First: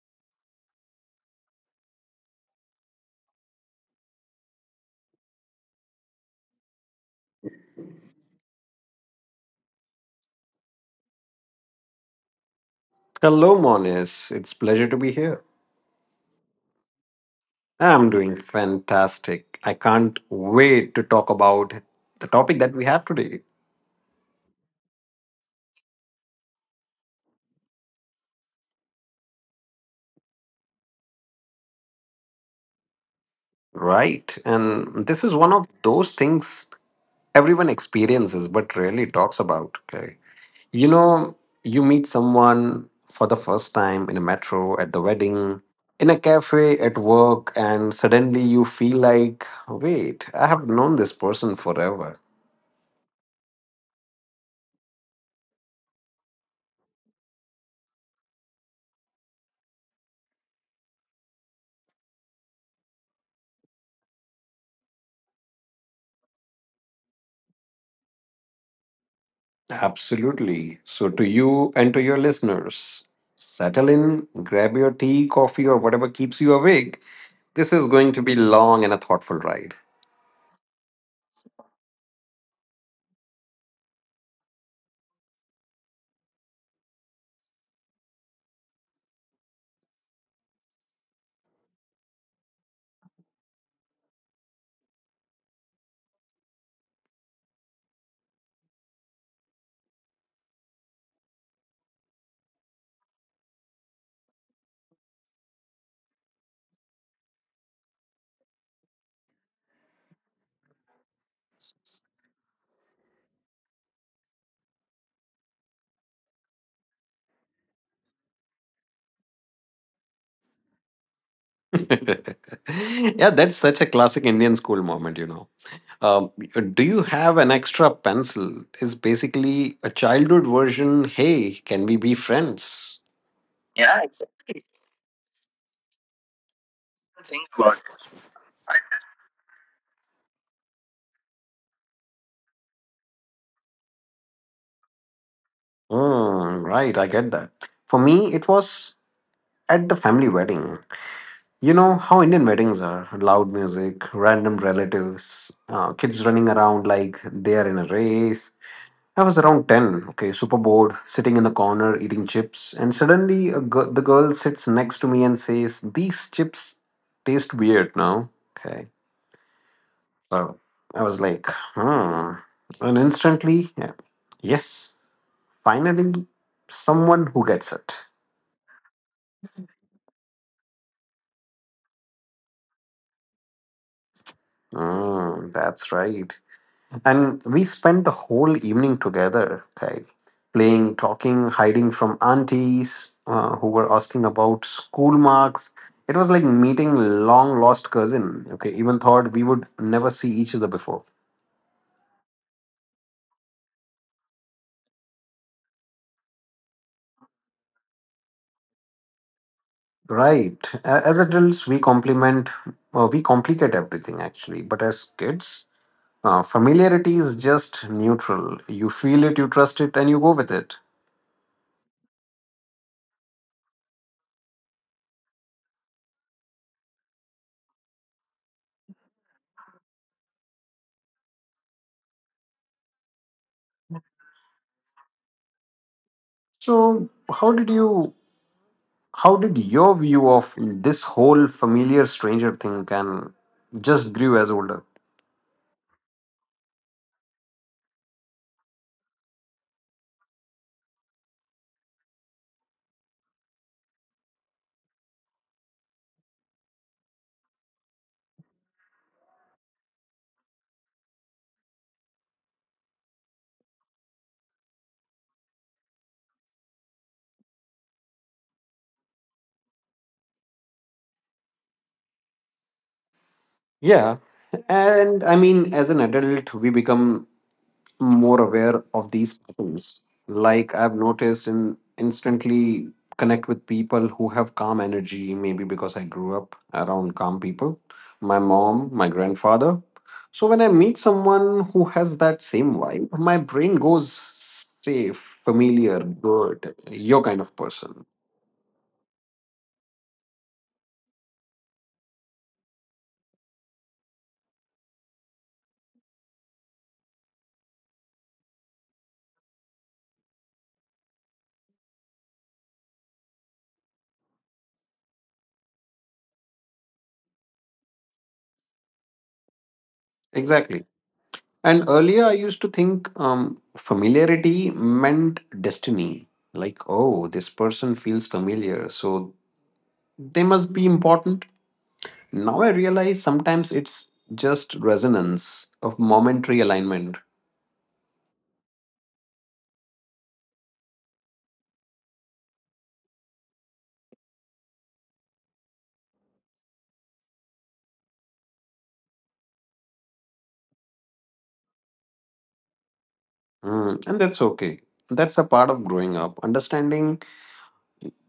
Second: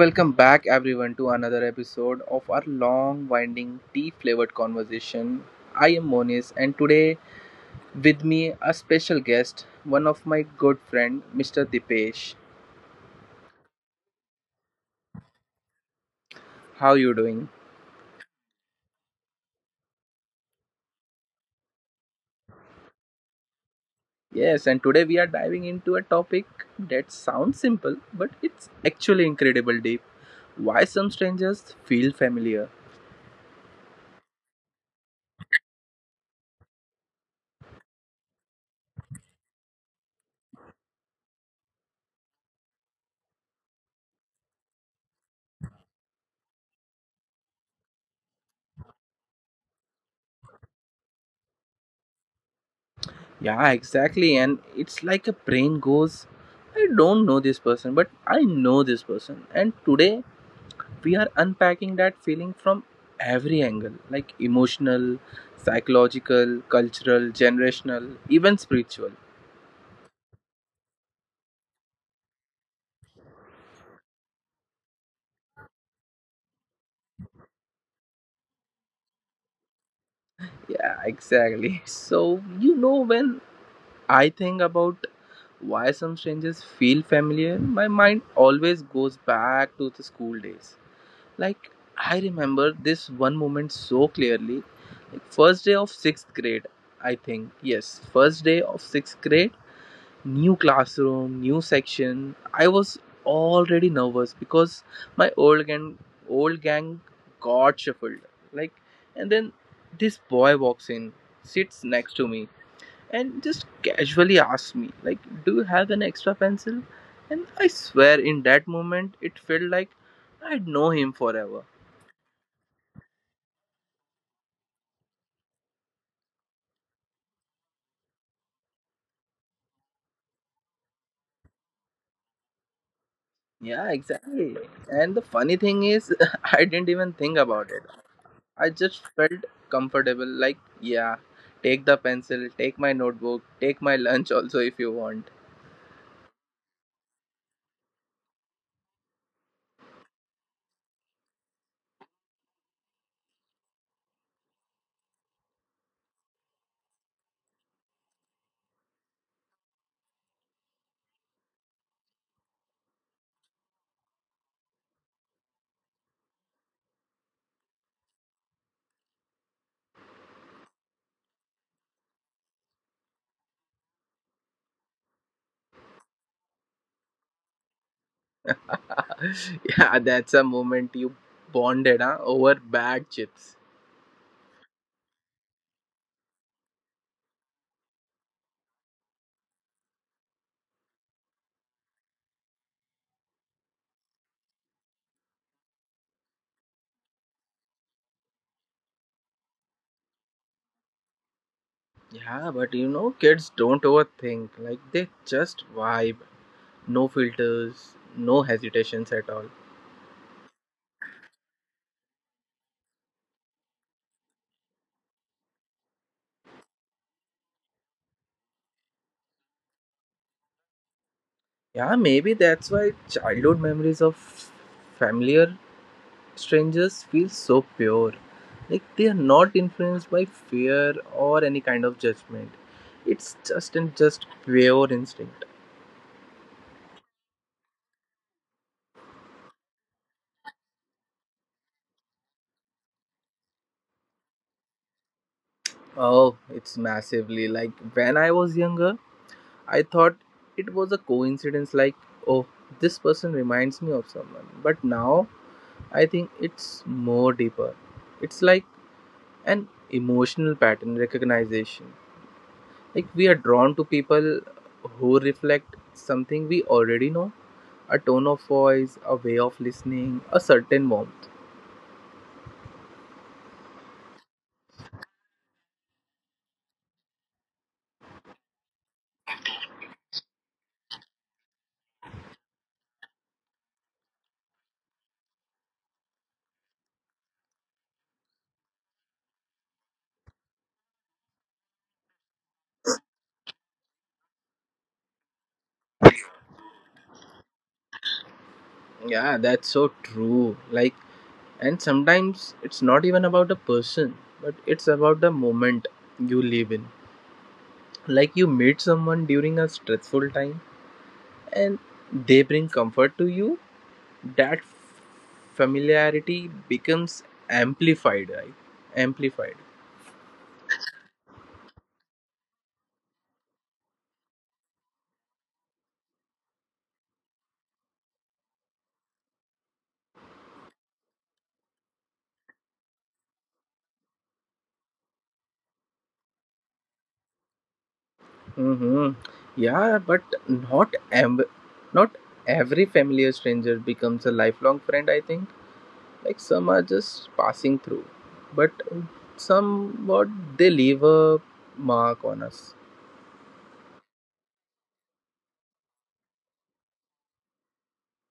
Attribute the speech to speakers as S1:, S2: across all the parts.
S1: welcome back everyone to another episode of our long, winding, tea flavored conversation. I am Monis, and today with me a special guest, one of my good friend, Mr. Dipesh.
S2: Hello, Monis. It's pleasure to be here.
S1: How you doing?
S2: I'm doing fantastic. I can't wait to talk about the topic that we have today.
S1: Yes, and today we are diving into a topic that sounds simple, but it's actually incredible deep. Why some strangers feel familiar?
S2: Right. And this is one of those things everyone experiences but rarely talks about. Okay. You know, you meet someone for the first time in a metro, at the wedding, in a cafe, at work, and suddenly you feel like, wait, I have known this person forever.
S1: Yeah, exactly, and it's like a brain goes, I don't know this person, but I know this person, and today we are unpacking that feeling from every angle like emotional, psychological, cultural, generational, even spiritual.
S2: Absolutely. So, to you and to your listeners, settle in, grab your tea, coffee, or whatever keeps you awake. This is going to be long and a thoughtful ride.
S1: Yeah, exactly. So, you know, when I think about why some strangers feel familiar, my mind always goes back to the school days. Like, I remember this one moment so clearly. Like, first day of sixth grade, I think. Yes, first day of sixth grade, new classroom, new section. I was already nervous because my old gang got shuffled. Like, and then this boy walks in, sits next to me and just casually asks me like, do you have an extra pencil? And I swear in that moment it felt like I'd know him forever.
S2: Yeah, that's such a classic Indian school moment. Um, do you have an extra pencil? Is basically a childhood version. Hey, can we be friends?
S1: Yeah,
S2: Yeah,
S1: exactly.
S2: exactly.
S1: And the funny thing is, I didn't even think
S2: Think
S1: about
S2: about
S1: it.
S2: it.
S1: I just felt comfortable, like, yeah, take the pencil, take my notebook, take my lunch also if you want.
S2: Mm, right, I get that. For me, it was at the family wedding. You know how Indian weddings are loud music, random relatives, kids running around like they are in a race. I was around 10, okay, super bored, sitting in the corner eating chips, and suddenly the girl sits next to me and says, "These chips taste weird now." Okay. So I was like, hmm. And instantly, yeah, yes, finally, someone who gets it.
S1: Yeah, that's a moment you bonded, huh, over bad chips.
S2: Mm, that's right. And we spent the whole evening together, Kyle, playing, talking, hiding from aunties who were asking about school marks. It was like meeting long lost cousin. Okay, even thought we would never see each other before.
S1: Yeah, but you know, kids don't overthink, like, they just vibe. No filters, no hesitations at all.
S2: Right. As adults, we complicate everything actually. But as kids, familiarity is just neutral. You feel it, you trust it, and you go with it.
S1: Yeah, maybe that's why childhood memories of familiar strangers feel so pure, like they are not influenced by fear or any kind of judgment. It's just and just pure instinct.
S2: So, how did you how did your view of this whole familiar stranger thing can just grew as older?
S1: Oh, it's massively. Like when I was younger, I thought it was a coincidence, like, oh, this person reminds me of someone, but now I think it's more deeper. It's like an emotional pattern recognition. Like, we are drawn to people who reflect something we already know, a tone of voice, a way of listening, a certain warmth.
S2: Yeah, and I mean, as an adult, we become more aware of these patterns. Like I've noticed, in instantly connect with people who have calm energy. Maybe because I grew up around calm people, my mom, my grandfather. So when I meet someone who has that same vibe, my brain goes safe, familiar, good, your kind of person.
S1: Yeah, that's so true. Like, and sometimes it's not even about a person, but it's about the moment you live in. Like, you meet someone during a stressful time and they bring comfort to you, that familiarity becomes amplified, right? Amplified.
S2: Exactly. And earlier, I used to think familiarity meant destiny. Like, oh, this person feels familiar, so they must be important. Now I realize sometimes it's just resonance of momentary alignment.
S1: Mm-hmm. Yeah, but not am- not every familiar stranger becomes a lifelong friend, I think. Like, some are just passing through, but somewhat they leave a mark on us.
S2: Mm, and that's okay. That's a part of growing up, understanding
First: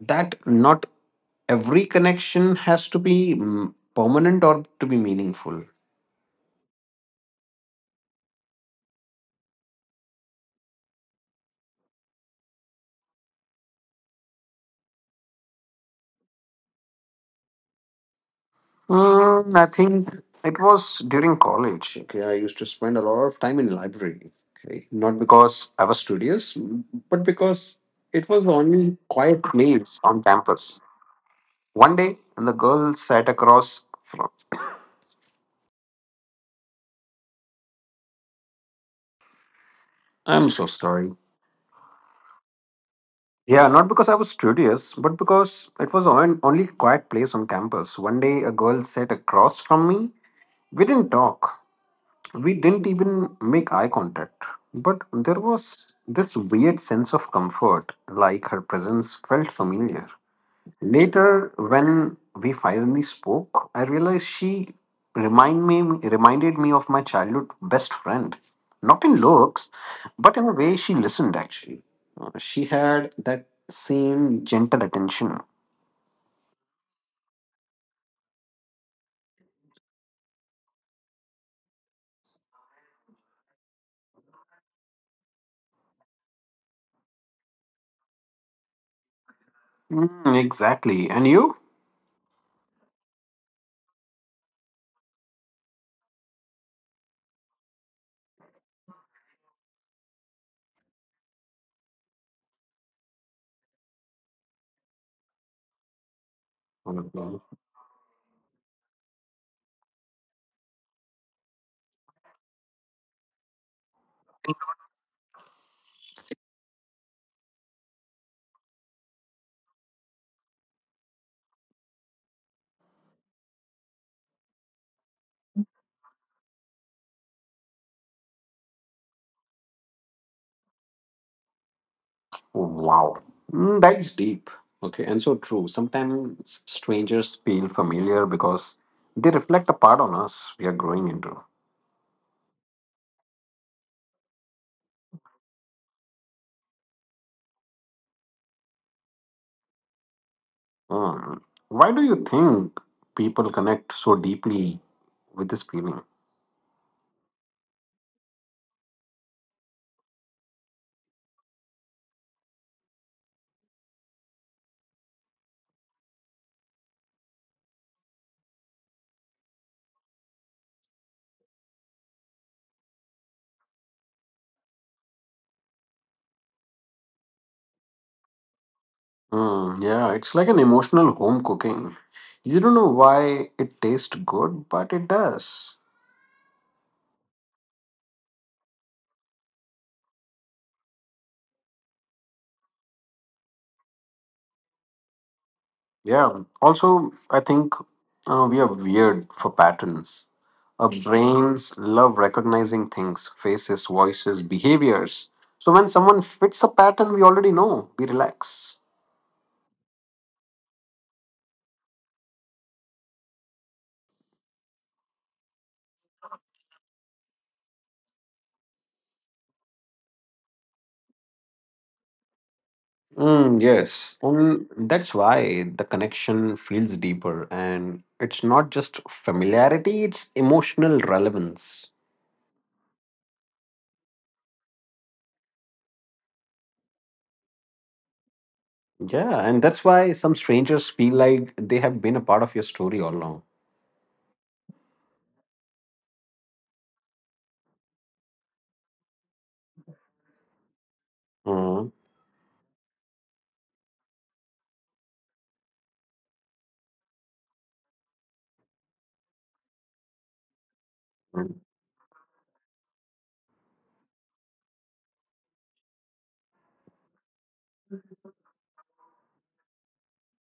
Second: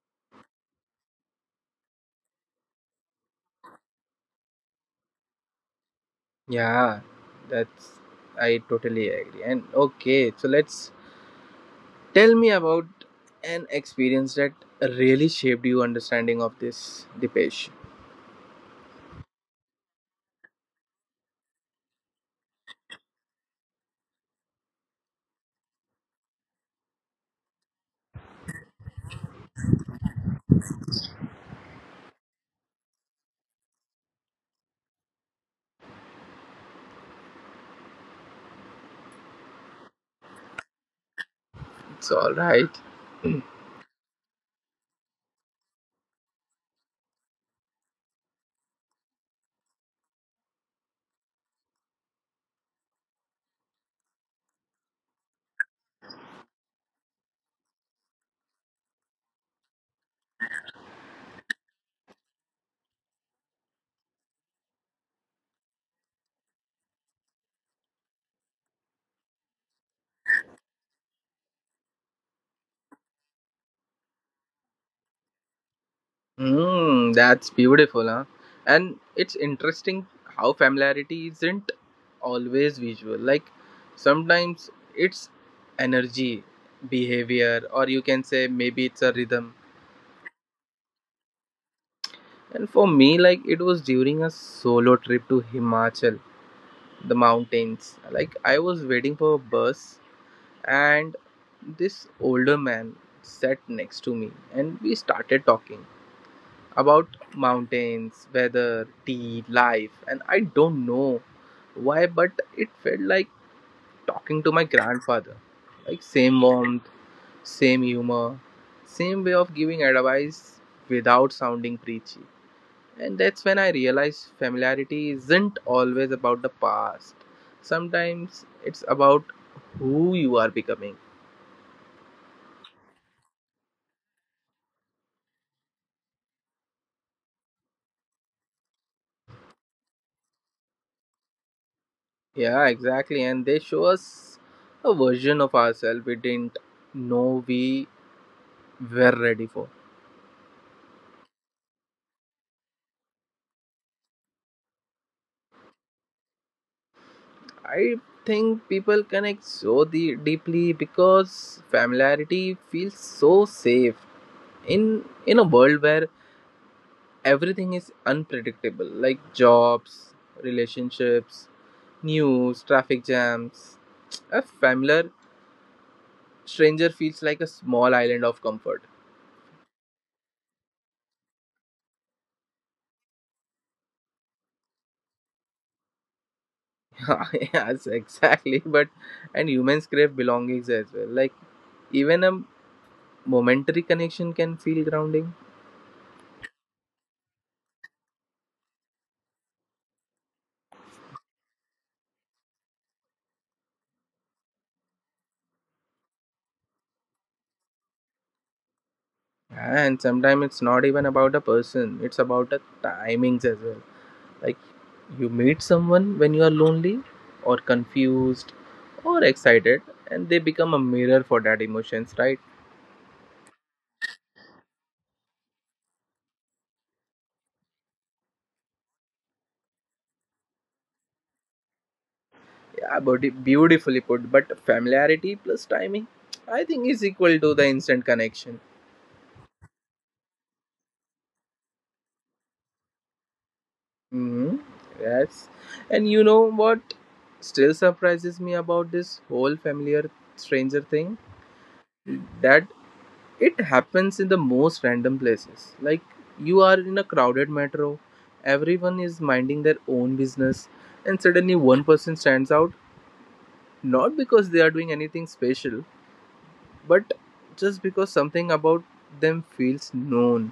S2: that not every connection has to be permanent or to be meaningful.
S1: Yeah, that's, I totally agree. And okay, so let's, tell me about an experience that really shaped your understanding of this, Dipesh.
S2: Mm, I think it was during college. Okay, I used to spend a lot of time in library. Okay, not because I was studious, but because it was the only quiet place on campus. One day, and the girl sat across from. I'm so sorry.
S1: It's all right.
S2: Yeah, not because I was studious, but because it was the only quiet place on campus. One day, a girl sat across from me. We didn't talk. We didn't even make eye contact, but there was this weird sense of comfort, like her presence felt familiar. Later, when we finally spoke, I realized she reminded me of my childhood best friend. Not in looks, but in a way she listened actually. She had that same gentle attention.
S1: Mm, that's beautiful, huh? And it's interesting how familiarity isn't always visual. Like, sometimes it's energy, behavior, or you can say maybe it's a rhythm.
S2: Mm, exactly. And you?
S1: And for me, like it was during a solo trip to Himachal, the mountains. Like, I was waiting for a bus, and this older man sat next to me, and we started talking about mountains, weather, tea, life, and I don't know why, but it felt like talking to my grandfather. Like, same warmth, same humor, same way of giving advice without sounding preachy. And that's when I realized familiarity isn't always about the past, sometimes it's about who you are becoming.
S2: Wow, that is deep. Okay, and so true. Sometimes strangers feel familiar because they reflect a part on us we are growing into.
S1: Yeah, exactly. And they show us a version of ourselves we didn't know we were ready for.
S2: Mm. Why do you think people connect so deeply with this feeling?
S1: I think people connect so deeply because familiarity feels so safe in a world where everything is unpredictable, like jobs, relationships, news, traffic jams. A familiar stranger feels like a small island of comfort.
S2: Mm, yeah, it's like an emotional home cooking. You don't know why it tastes good, but it does.
S1: Yes, exactly. But and humans crave belongings as well. Like, even a momentary connection can feel grounding.
S2: Yeah. Also, I think we are weird for patterns. Our brains love recognizing things, faces, voices, behaviors. So when someone fits a pattern, we already know. We relax.
S1: And sometimes it's not even about a person, it's about the timings as well. Like, you meet someone when you are lonely or confused or excited and they become a mirror for that emotions, right?
S2: Mm, yes. And that's why the connection feels deeper. And it's not just familiarity, it's emotional relevance.
S1: Yeah, but beautifully put, but familiarity plus timing, I think, is equal to the instant connection.
S2: Yeah. And that's why some strangers feel like they have been a part of your story all along.
S1: Hmm, yes. And you know what still surprises me about this whole familiar stranger thing,
S2: Mm.
S1: that it happens in the most random places. Like, you are in a crowded metro, everyone is minding their own business, and suddenly one person stands out, not because they are doing anything special, but just because something about them feels known.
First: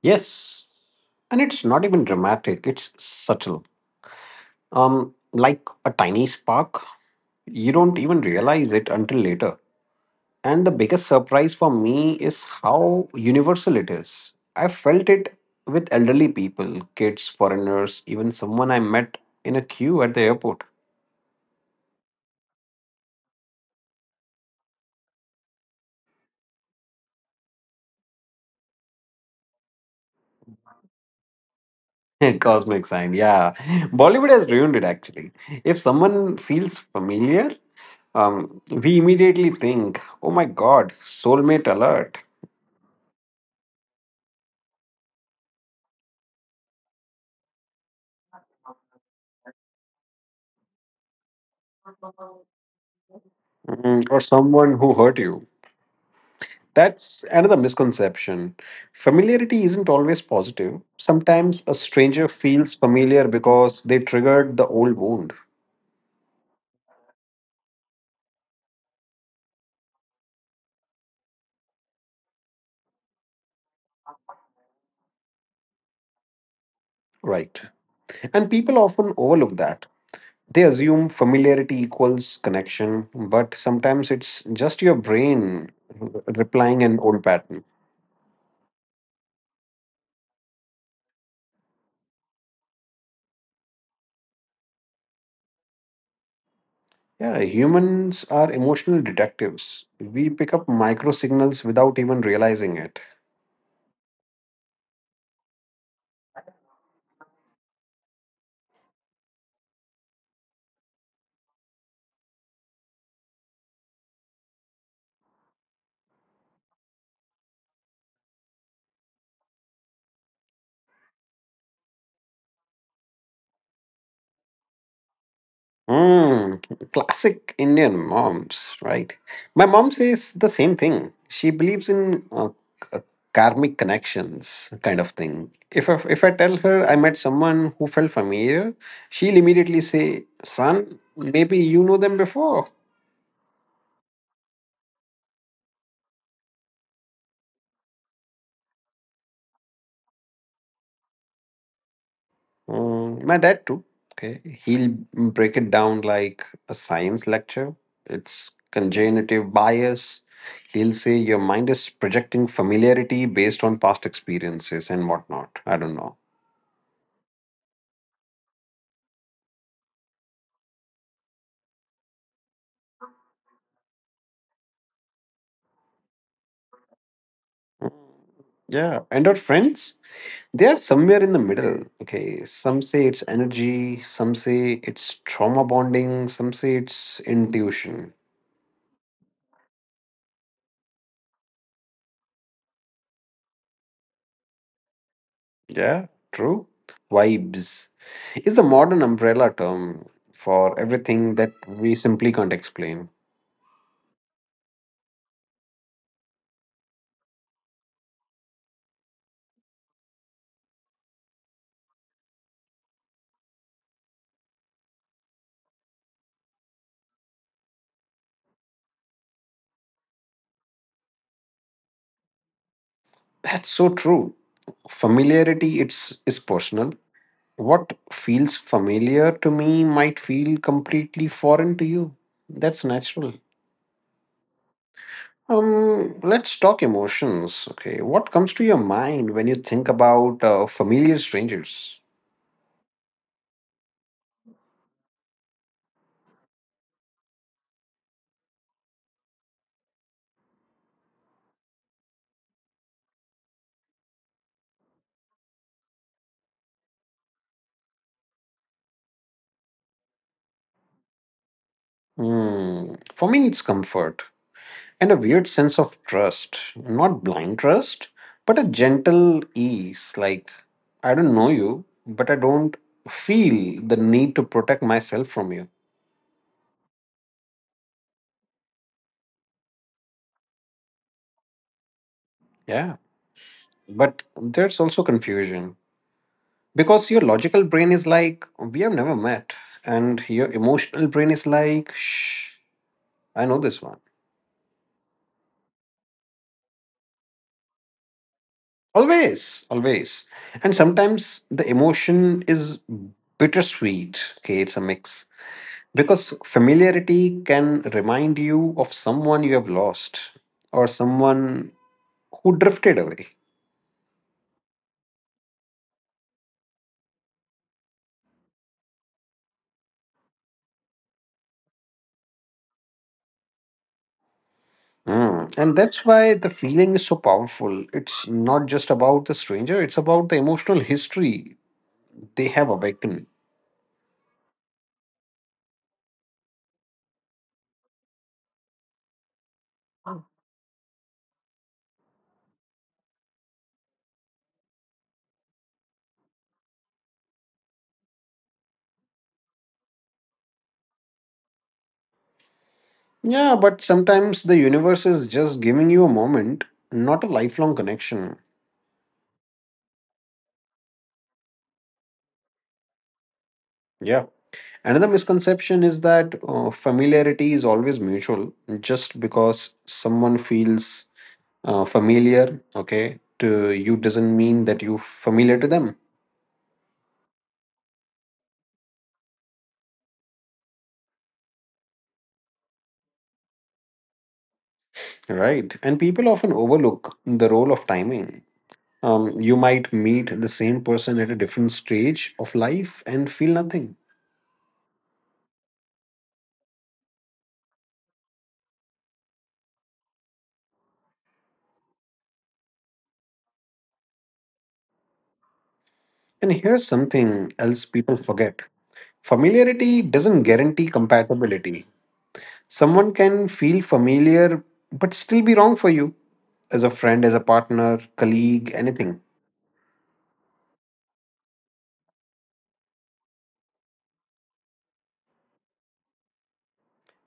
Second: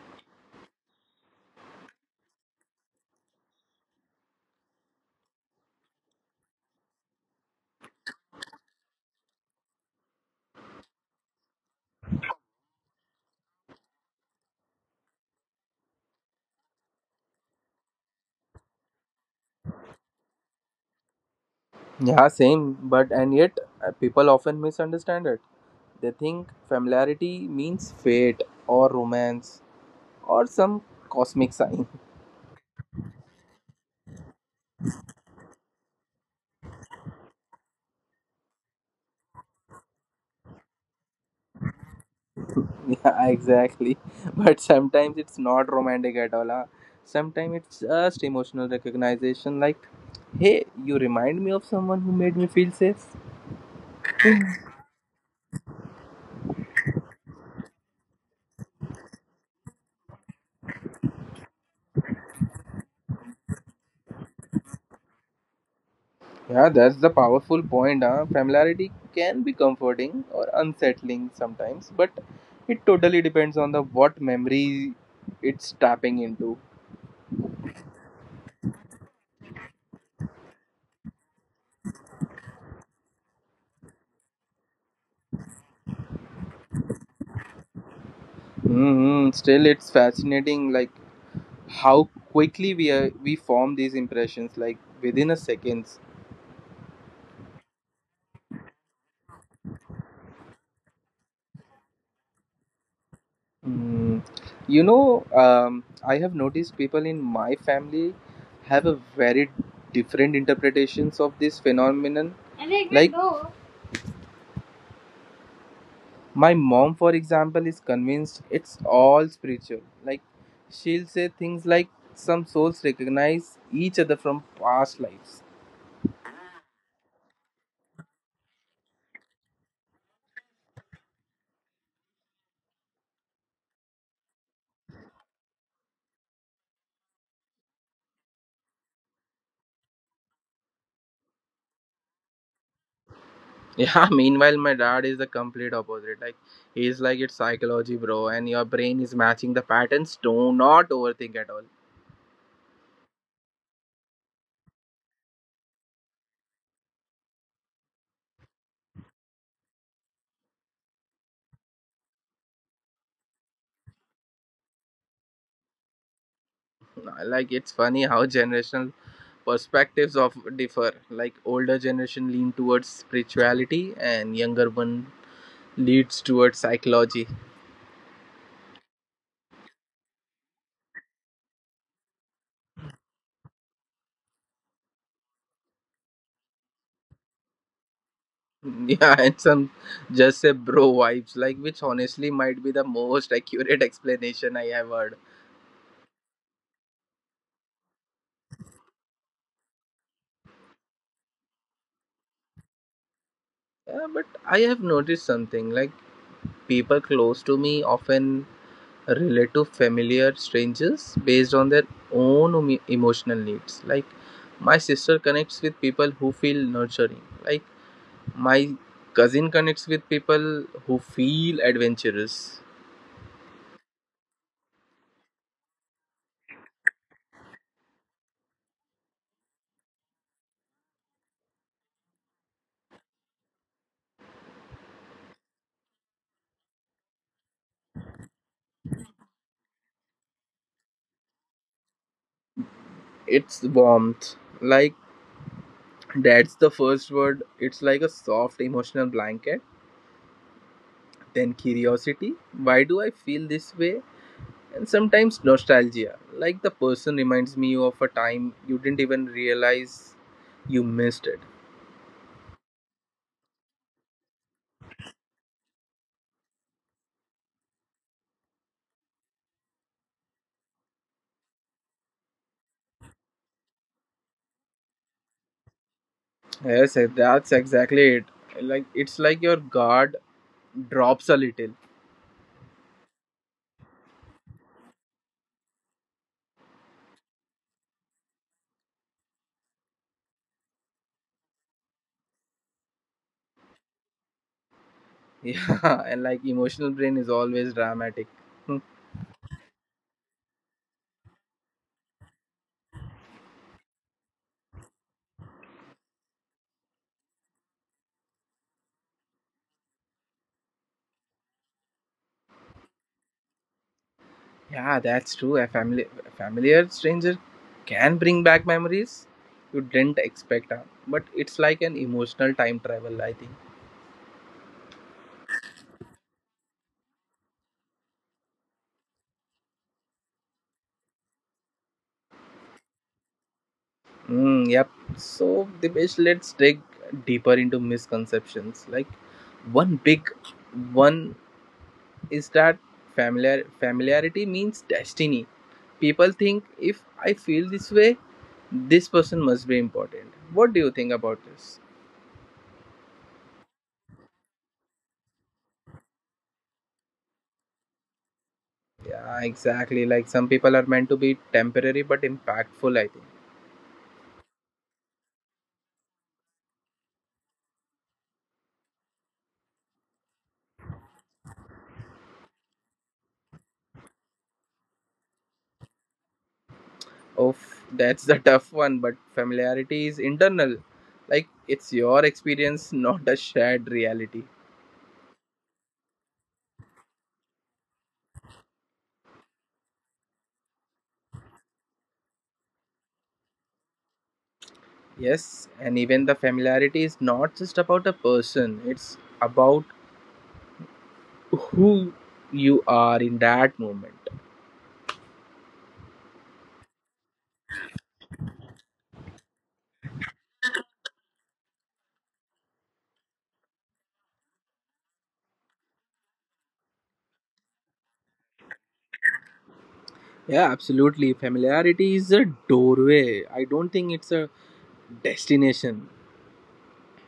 S2: Yes, and it's not even dramatic, it's subtle. Like a tiny spark, you don't even realize it until later. And the biggest surprise for me is how universal it is. I felt it with elderly people, kids, foreigners, even someone I met in a queue at the airport.
S1: Yeah, same, but and yet people often misunderstand it. They think familiarity means fate or romance or some cosmic sign.
S2: Cosmic sign, yeah. Bollywood has ruined it actually. If someone feels familiar, we immediately think, oh my god, soulmate alert.
S1: Yeah, exactly. But sometimes it's not romantic at all. Huh? Sometimes it's just emotional recognition, like, hey, you remind me of someone who made me feel safe.
S2: Mm, or someone who hurt you. That's another misconception. Familiarity isn't always positive. Sometimes a stranger feels familiar because they triggered the old wound.
S1: Yeah, that's the powerful point. Huh? Familiarity can be comforting or unsettling sometimes, but it totally depends on the what memory it's tapping into.
S2: Right. And people often overlook that. They assume familiarity equals connection, but sometimes it's just your brain replying an old pattern.
S1: Hmm. Still, it's fascinating, like how quickly we form these impressions, like within a second.
S2: Yeah, humans are emotional detectives. We pick up micro signals without even realizing it.
S1: Mm, you know, I have noticed people in my family have a very different interpretations of this phenomenon. Like, my mom, for example, is convinced it's all spiritual. Like, she'll say things like, some souls recognize each other from past lives.
S2: Mm, classic Indian moms, right? My mom says the same thing. She believes in k- uh, karmic connections, kind of thing. If I tell her I met someone who felt familiar, she'll immediately say, "Son, maybe you know them before."
S1: Yeah, meanwhile, my dad is the complete opposite. Like, he's like, it's psychology, bro, and your brain is matching the patterns. Do not overthink at all.
S2: Mm, my dad too. Okay, he'll break it down like a science lecture. It's congenitive bias. He'll say your mind is projecting familiarity based on past experiences and whatnot. I don't know.
S1: Like, it's funny how generational perspectives of differ, like older generation lean towards spirituality and younger one leads towards psychology.
S2: Yeah, and our friends, they are somewhere in the middle. Okay, some say it's energy, some say it's trauma bonding, some say it's intuition.
S1: Yeah, and some just say bro vibes, like, which honestly might be the most accurate explanation I have heard.
S2: Yeah, true. Vibes is the modern umbrella term for everything that we simply can't explain.
S1: Yeah, but I have noticed something, like people close to me often relate to familiar strangers based on their own emotional needs. Like, my sister connects with people who feel nurturing, like my cousin connects with people who feel adventurous.
S2: That's so true. Familiarity it's is personal. What feels familiar to me might feel completely foreign to you. That's natural. Let's talk emotions. Okay, what comes to your mind when you think about familiar strangers?
S1: It's warmth. Like, that's the first word. It's like a soft emotional blanket. Then curiosity, why do I feel this way? And sometimes nostalgia, like the person reminds me of a time you didn't even realize you missed it.
S2: Hmm. For me, it's comfort and a weird sense of trust. Not blind trust, but a gentle ease. Like, I don't know you, but I don't feel the need to protect myself from you.
S1: Yes, eh, that's exactly it. Like, it's like your guard drops a little.
S2: Yeah. But there's also confusion because your logical brain is like, we have never met. And your emotional brain is like, shh, I know this one.
S1: Yeah, and like emotional brain is always dramatic. Hmm.
S2: Always, always. And sometimes the emotion is bittersweet. Okay, it's a mix because familiarity can remind you of someone you have lost or someone who drifted away.
S1: Yeah, that's true. A familiar stranger can bring back memories you didn't expect, huh? But it's like an emotional time travel, I think.
S2: Mm. And that's why the feeling is so powerful. It's not just about the stranger, it's about the emotional history they have awakened.
S1: Mm, yep. So, Dipesh, let's dig deeper into misconceptions. Like, one big one is that familiarity means destiny. People think, if I feel this way, this person must be important. What do you think about this?
S2: Yeah, but sometimes the universe is just giving you a moment, not a lifelong connection.
S1: Yeah, exactly. Like, some people are meant to be temporary but impactful, I think.
S2: Yeah. Another misconception is that familiarity is always mutual. Just because someone feels familiar okay to you doesn't mean that you familiar to them.
S1: Oh, that's the tough one, but familiarity is internal. Like, it's your experience, not a shared reality.
S2: Right, and people often overlook the role of timing. You might meet the same person at a different stage of life and feel nothing.
S1: Yes, and even the familiarity is not just about a person, it's about who you are in that moment.
S2: And here's something else people forget. Familiarity doesn't guarantee compatibility. Someone can feel familiar but still be wrong for you as a friend, as a partner, colleague, anything.
S1: Yeah, absolutely. Familiarity is a doorway. I don't think it's a destination.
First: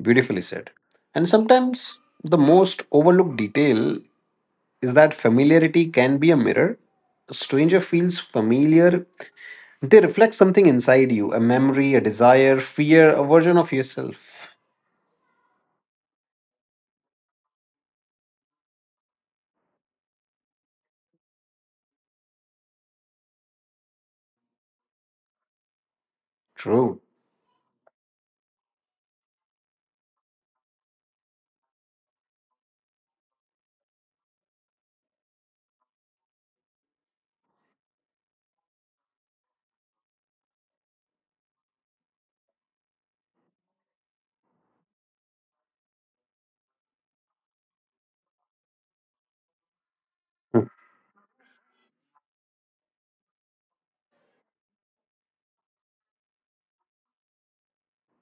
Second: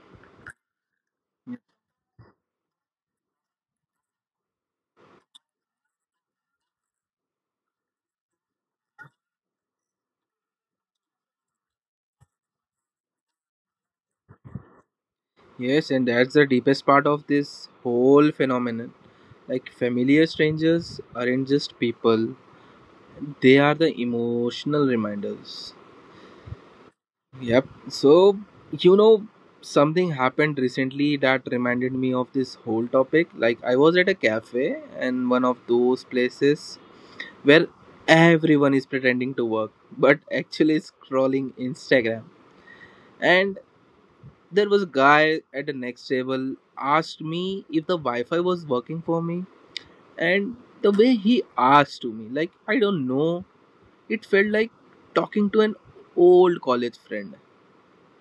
S2: Beautifully said. And sometimes the most overlooked detail is that familiarity can be a mirror. A stranger feels familiar, they reflect something inside you, a memory, a desire, fear, a version of yourself.
S1: Yes, and that's the deepest part of this whole phenomenon. Like, familiar strangers aren't just people, they are the emotional reminders.
S2: True.
S1: Yep. So, you know, something happened recently that reminded me of this whole topic. Like, I was at a cafe, and one of those places where everyone is pretending to work but actually scrolling Instagram. And there was a guy at the next table asked me if the Wi-Fi was working for me, and the way he asked to me, like, I don't know, it felt like talking to an old college friend.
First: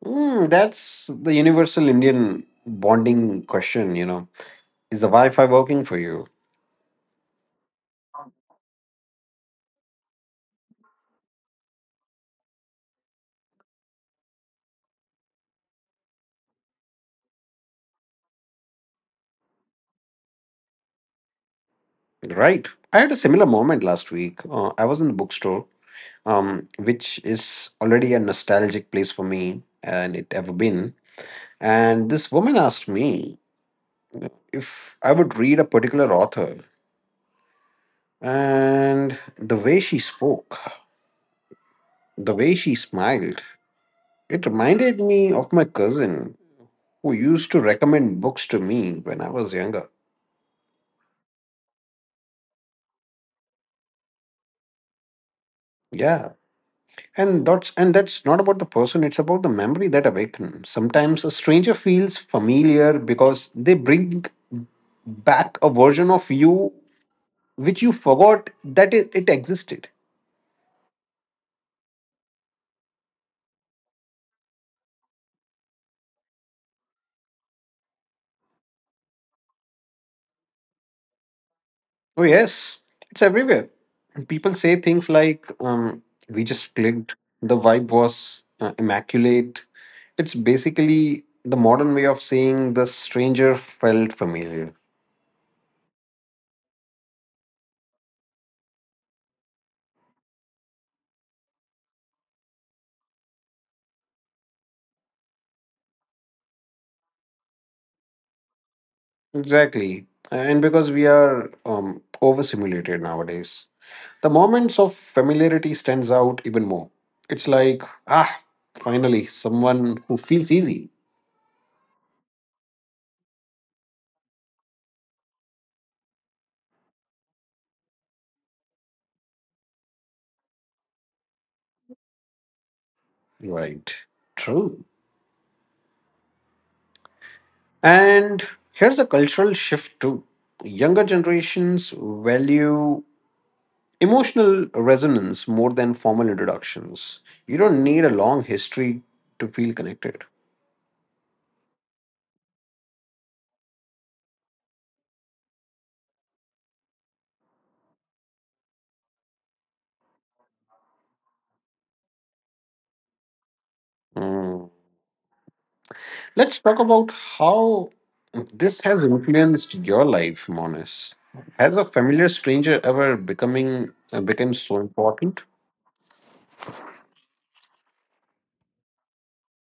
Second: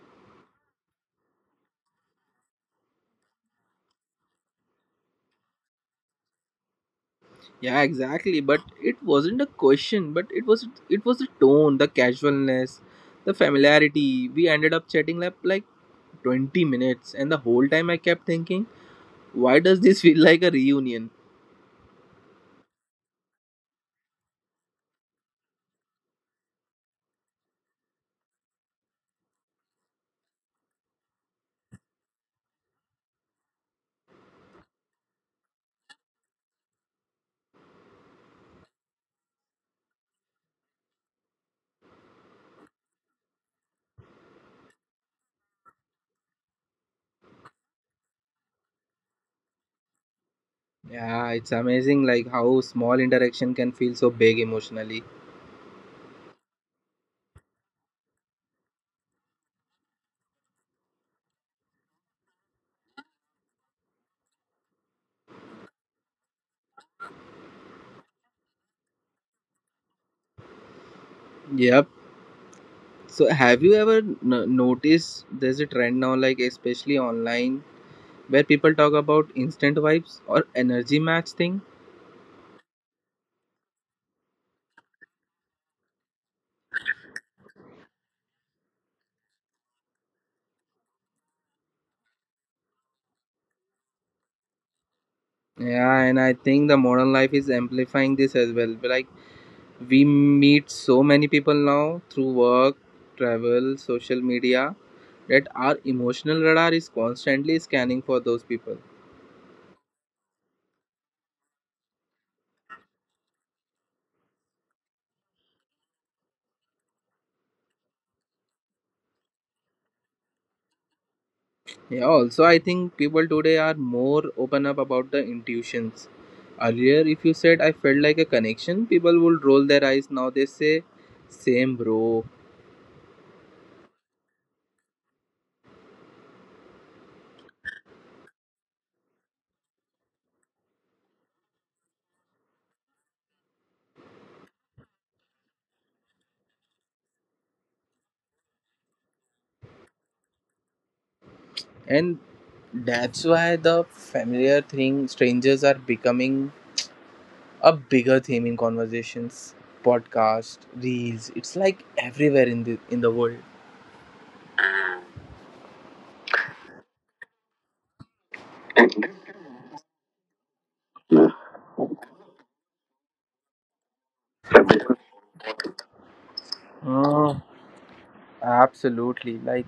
S2: Hmm, that's the universal Indian bonding question. Is the Wi Fi working for you?
S1: Yeah, exactly. But it wasn't a question, but it was the tone, the casualness, the familiarity. We ended up chatting like 20 minutes and the whole time I kept thinking, why does this feel like a reunion?
S2: Right. I had a similar moment last week. I was in the bookstore, which is already a nostalgic place for me and it ever been. And this woman asked me if I would read a particular author. And the way she spoke, the way she smiled, it reminded me of my cousin who used to recommend books to me when I was younger.
S1: Yeah, it's amazing like how small interaction can feel so big emotionally.
S2: Yeah. And that's not about the person, it's about the memory that awakens. Sometimes a stranger feels familiar because they bring back a version of you which you forgot that it existed.
S1: Yep. So have you ever noticed there's a trend now, like especially online, where people talk about instant vibes or energy match thing?
S2: Oh, yes, it's everywhere. People say things like, we just clicked, the vibe was immaculate. It's basically the modern way of saying the stranger felt familiar.
S1: Yeah, and I think the modern life is amplifying this as well. Like, we meet so many people now through work, travel, social media that our emotional radar is constantly scanning for those people.
S2: Exactly. And because we are overstimulated nowadays, the moments of familiarity stands out even more. It's like, ah, finally, someone who feels easy.
S1: Yeah, also, I think people today are more open up about the intuitions. Earlier, if you said I felt like a connection, people would roll their eyes. Now they say, same bro.
S2: Right. True. And here's a cultural shift too. Younger generations value emotional resonance more than formal introductions. You don't need a long history to feel connected.
S1: And that's why the familiar thing, strangers are becoming a bigger theme in conversations, podcast, reels. It's like everywhere in the world.
S2: Mm. Let's talk about how this has influenced your life, Monis. Has a familiar stranger ever becoming become so important?
S1: Oh, absolutely. Like,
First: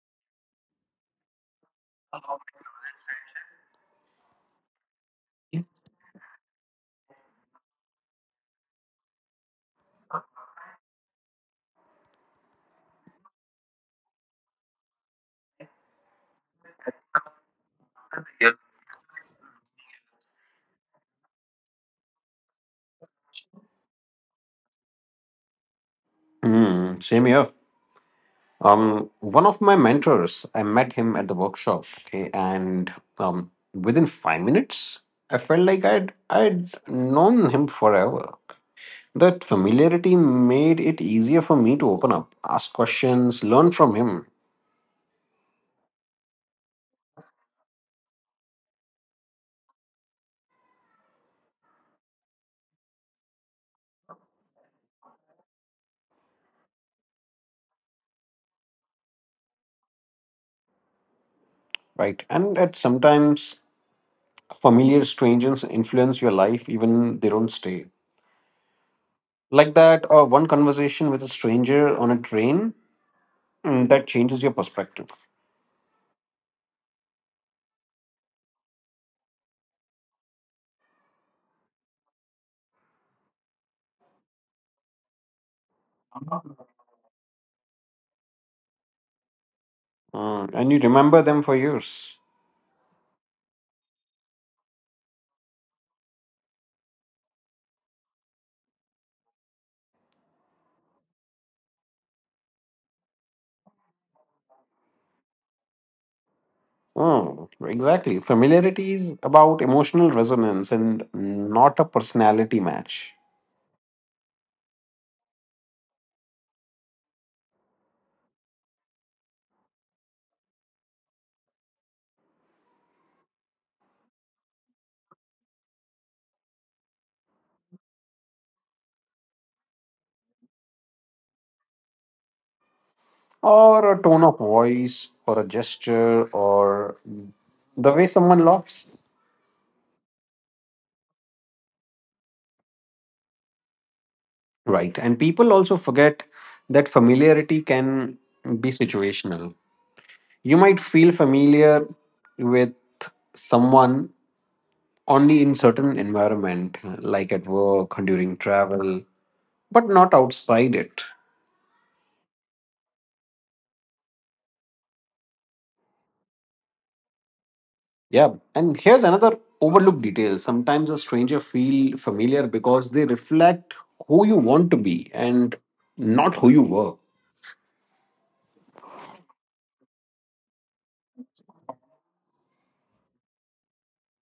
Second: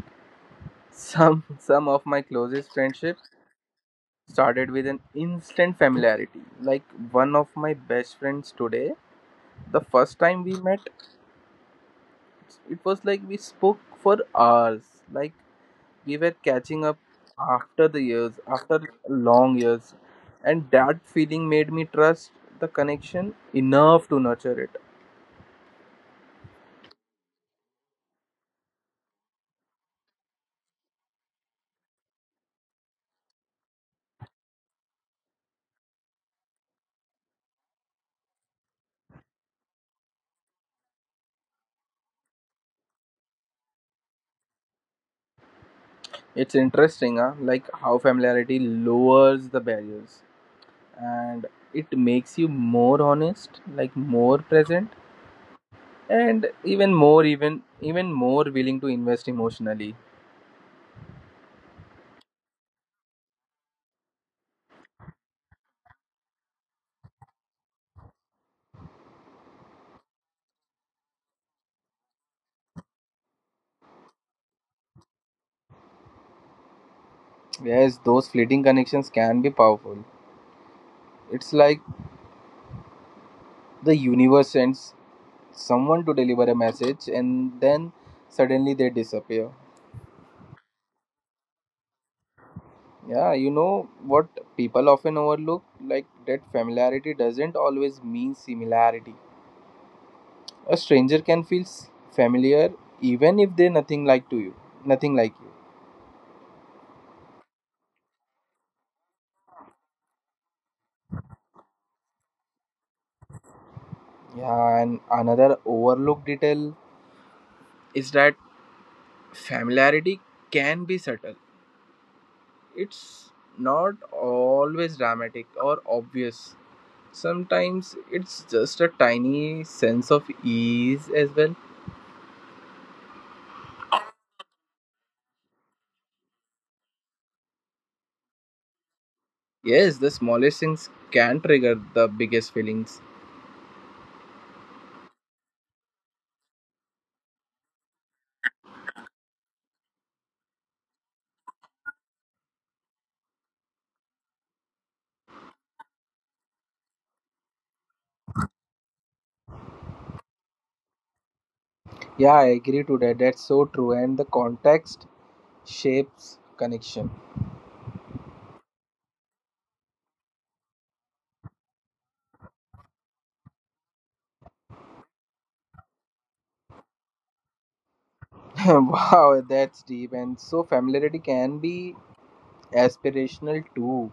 S1: some some of my closest friendship started with an instant familiarity. Like, one of my best friends today, the first time we met, it was like we spoke for hours. Like, we were catching up after the years,
S2: Yeah.
S1: after long years. And that feeling made me trust the connection enough to nurture it.
S2: Mm, same here. One of my mentors, I met him at the workshop, okay, and within 5 minutes, I felt like I'd known him forever. That familiarity made it easier for me to open up, ask questions, learn from him,
S1: It's interesting, huh? Like, how familiarity lowers the barriers and it makes you more honest, like more present and even more willing to invest emotionally.
S2: right? And at sometimes familiar strangers influence your life even they don't stay. Like that, one conversation with a stranger on a train that changes your perspective.
S1: Yes, those fleeting connections can be powerful. It's like the universe sends someone to deliver a message and then suddenly they disappear.
S2: Mm, and you remember them for years.
S1: Yeah, you know what people often overlook, like that familiarity doesn't always mean similarity. A stranger can feel familiar even if they're nothing like you.
S2: Mm, exactly. Familiarity is about emotional resonance and not a personality match
S1: Yeah, and another overlooked detail is that familiarity can be subtle. It's not always dramatic or obvious. Sometimes it's just a tiny sense of ease as well.
S2: or a tone of voice or a gesture or the way someone laughs.
S1: Yes, the smallest things can trigger the biggest feelings.
S2: Right. And people also forget that familiarity can be situational. You might feel familiar with someone only in certain environment like at work during travel but not outside it.
S1: Yeah, I agree to that. That's so true. And the context shapes connection.
S2: Yeah, and here's another overlooked detail. Sometimes a stranger feel familiar because they reflect who you want to be and not who you were.
S1: Wow, that's deep. And so familiarity can be aspirational too.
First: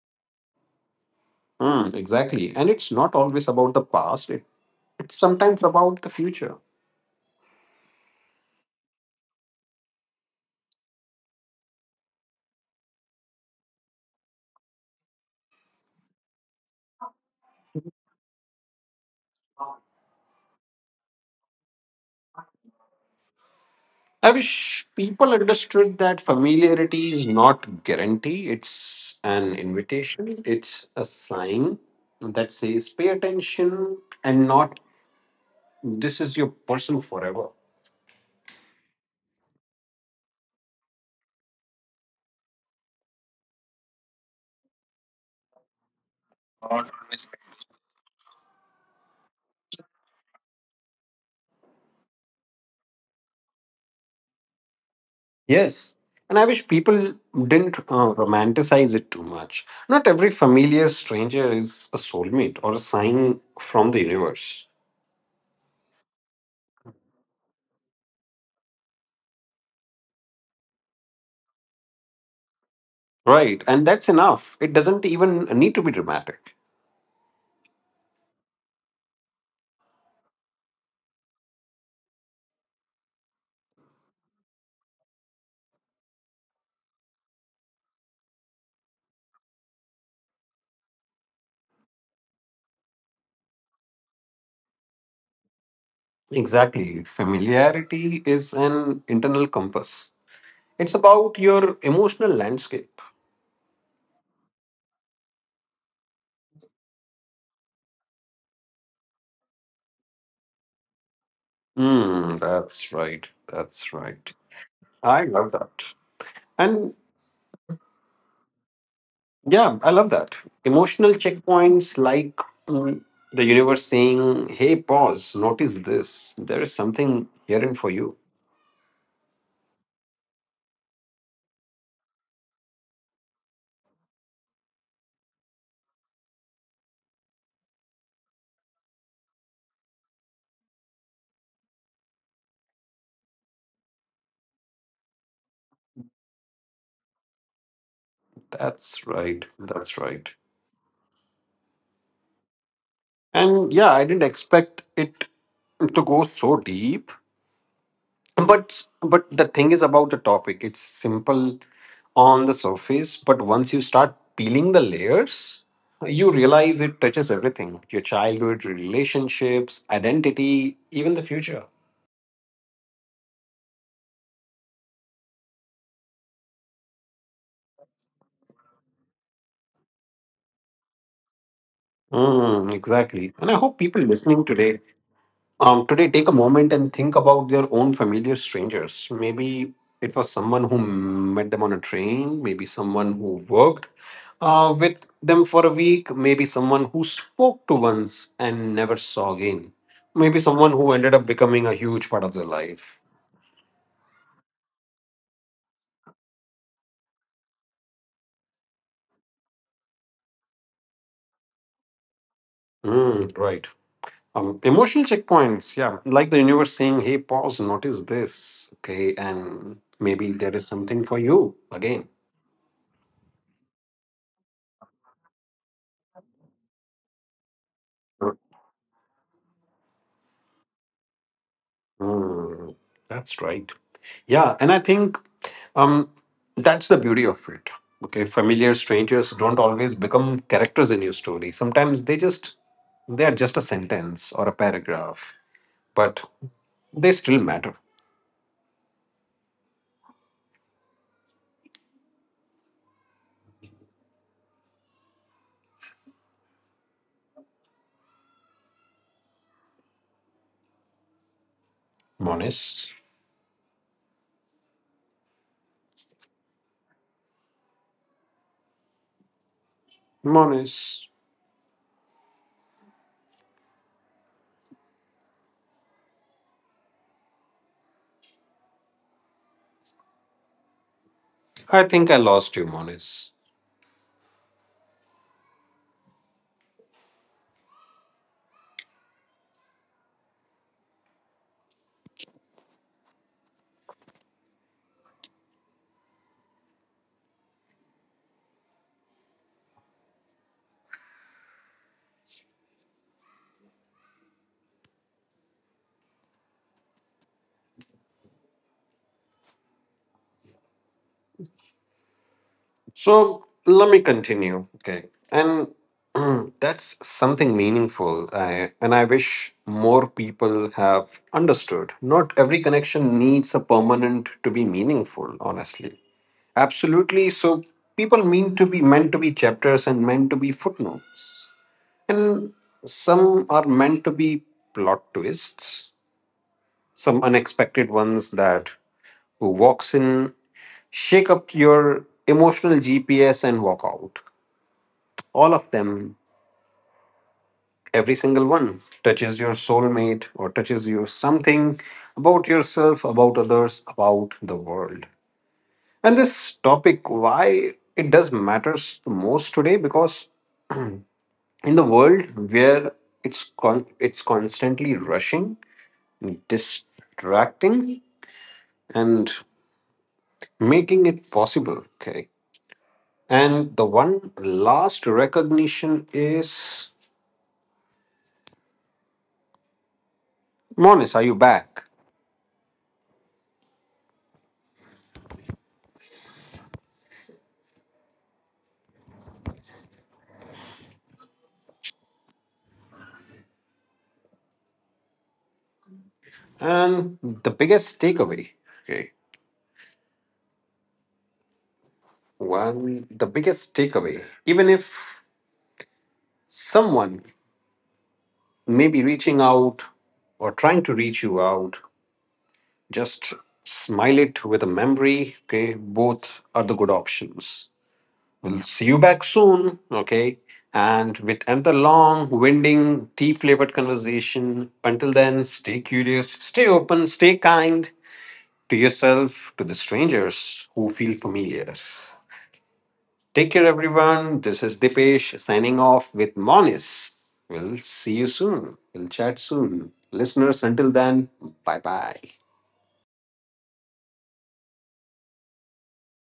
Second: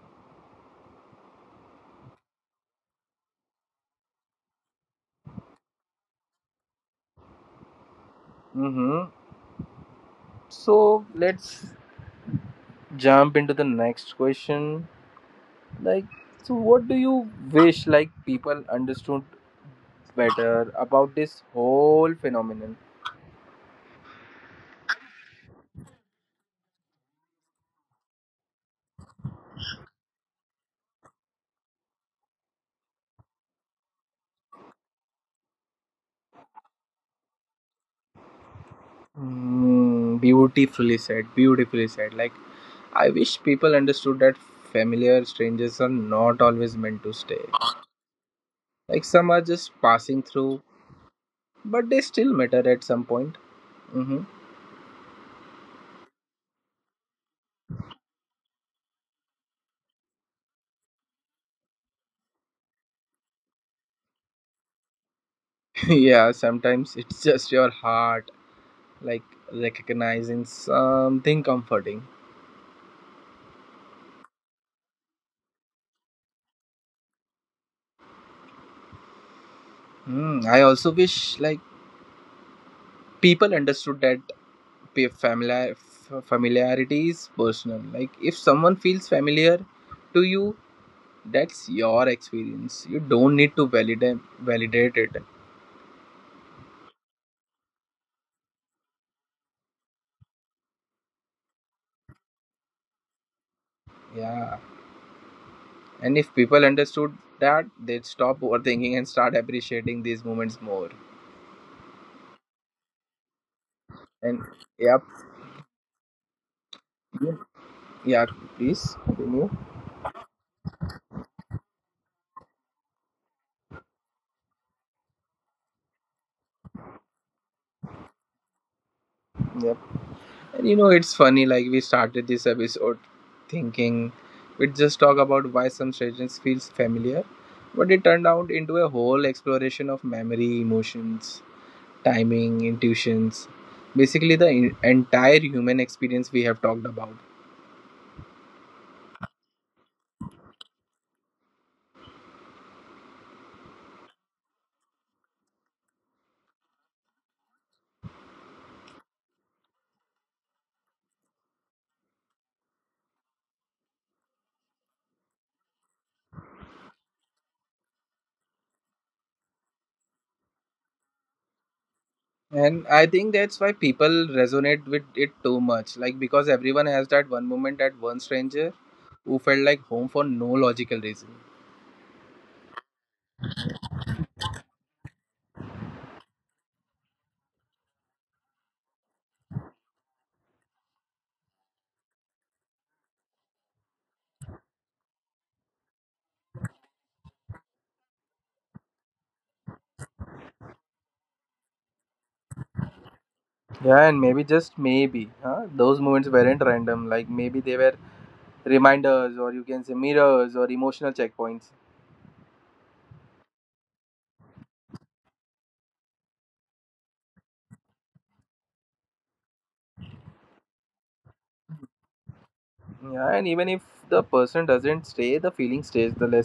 S2: Hmm, exactly. And it's not always about the past, it's sometimes about the future.
S1: Mm-hmm. So let's jump into the next question. Like, so what do you wish like people understood better about this whole phenomenon?
S2: I wish people understood that familiarity is not guarantee, it's an invitation, it's a sign that says pay attention and not this is your person forever.
S1: Mm, beautifully said, beautifully said. Like, I wish people understood that familiar strangers are not
S2: Not
S1: always meant to
S2: always.
S1: stay. Like, some are just passing through, but they still matter at some point. Hmm.
S2: And I wish people didn't romanticize it too much. Not every familiar stranger is a soulmate or a sign from the universe.
S1: Yeah, sometimes it's just your heart, like, recognizing something comforting.
S2: Right, and that's enough. It doesn't even need to be dramatic.
S1: Mm, I also wish, like, people understood that familiarity is personal. Like, if someone feels familiar to you, that's your experience. You don't need to validate it.
S2: Exactly. Familiarity is an internal compass, it's about your emotional landscape.
S1: Yeah, and if people understood that, they'd stop overthinking and start appreciating these moments more.
S2: Mm, that's right. That's right.
S1: And yeah,
S2: I love that. And
S1: yeah, please continue.
S2: yeah, I love that. Emotional checkpoints like mm, the universe saying, hey, pause, notice this. There is something herein for you.
S1: Yeah. And you know, it's funny, like we started this episode thinking we'd just talk about why some strategies feels familiar, but it turned out into a whole exploration of memory, emotions, timing, intuitions, basically the entire human experience we have talked about.
S2: That's right. That's right. And yeah, I didn't expect it to go so deep. But the thing is about the topic. It's simple on the surface, but once you start peeling the layers, you realize it touches everything. Your childhood, relationships, identity, even the future.
S1: And I think that's why people resonate with it too much, like because everyone has that one moment, that one stranger who felt like home for no logical reason.
S2: Mm, exactly. And I hope people listening today, today take a moment and think about their own familiar strangers. Maybe it was someone who met them on a train, maybe someone who worked with them for a week, maybe someone who spoke to once and never saw again, maybe someone who ended up becoming a huge part of their life.
S1: Yeah, and maybe just maybe, huh? Those moments weren't random. Like, maybe they were reminders, or you can say mirrors or emotional checkpoints.
S2: Mm, right. Emotional checkpoints, yeah, like the universe saying, "Hey, pause, notice this, okay, and maybe there is something for you again."
S1: Yeah, and even if the person doesn't stay, the feeling stays, the lesson.
S2: Mm, that's right. Yeah, and I think um, that's the beauty of it. Okay, familiar strangers don't always become characters in your story. Sometimes they are just a sentence or a paragraph, but they still matter. Monis, Monis, I think I lost you, Monis. So let me continue. Okay. And that's something meaningful. And I wish more people have understood. Not every connection needs a permanent to be meaningful, honestly. Absolutely. So people mean to be meant to be chapters and meant to be footnotes. And some are meant to be plot twists, some unexpected ones that who walks in, shake up your emotional GPS and walk out, all of them, every single one touches your soulmate or touches you something about yourself, about others, about the world. And this topic, why it does matters the most today, because in the world where it's constantly rushing, distracting, and making it possible, okay. And the one last recognition is, Monis, are you back? And the biggest takeaway, okay, one, the biggest takeaway, even if someone may be reaching out or trying to reach you out, just smile it with a memory, okay, both are the good options. We'll see you back soon, okay, and with another long, winding, tea flavored conversation. Until then, stay curious, stay open, stay kind to yourself, to the strangers who feel familiar. Take care, everyone. This is Dipesh signing off with Monis. We'll see you soon. We'll chat soon. Listeners, until then, bye bye.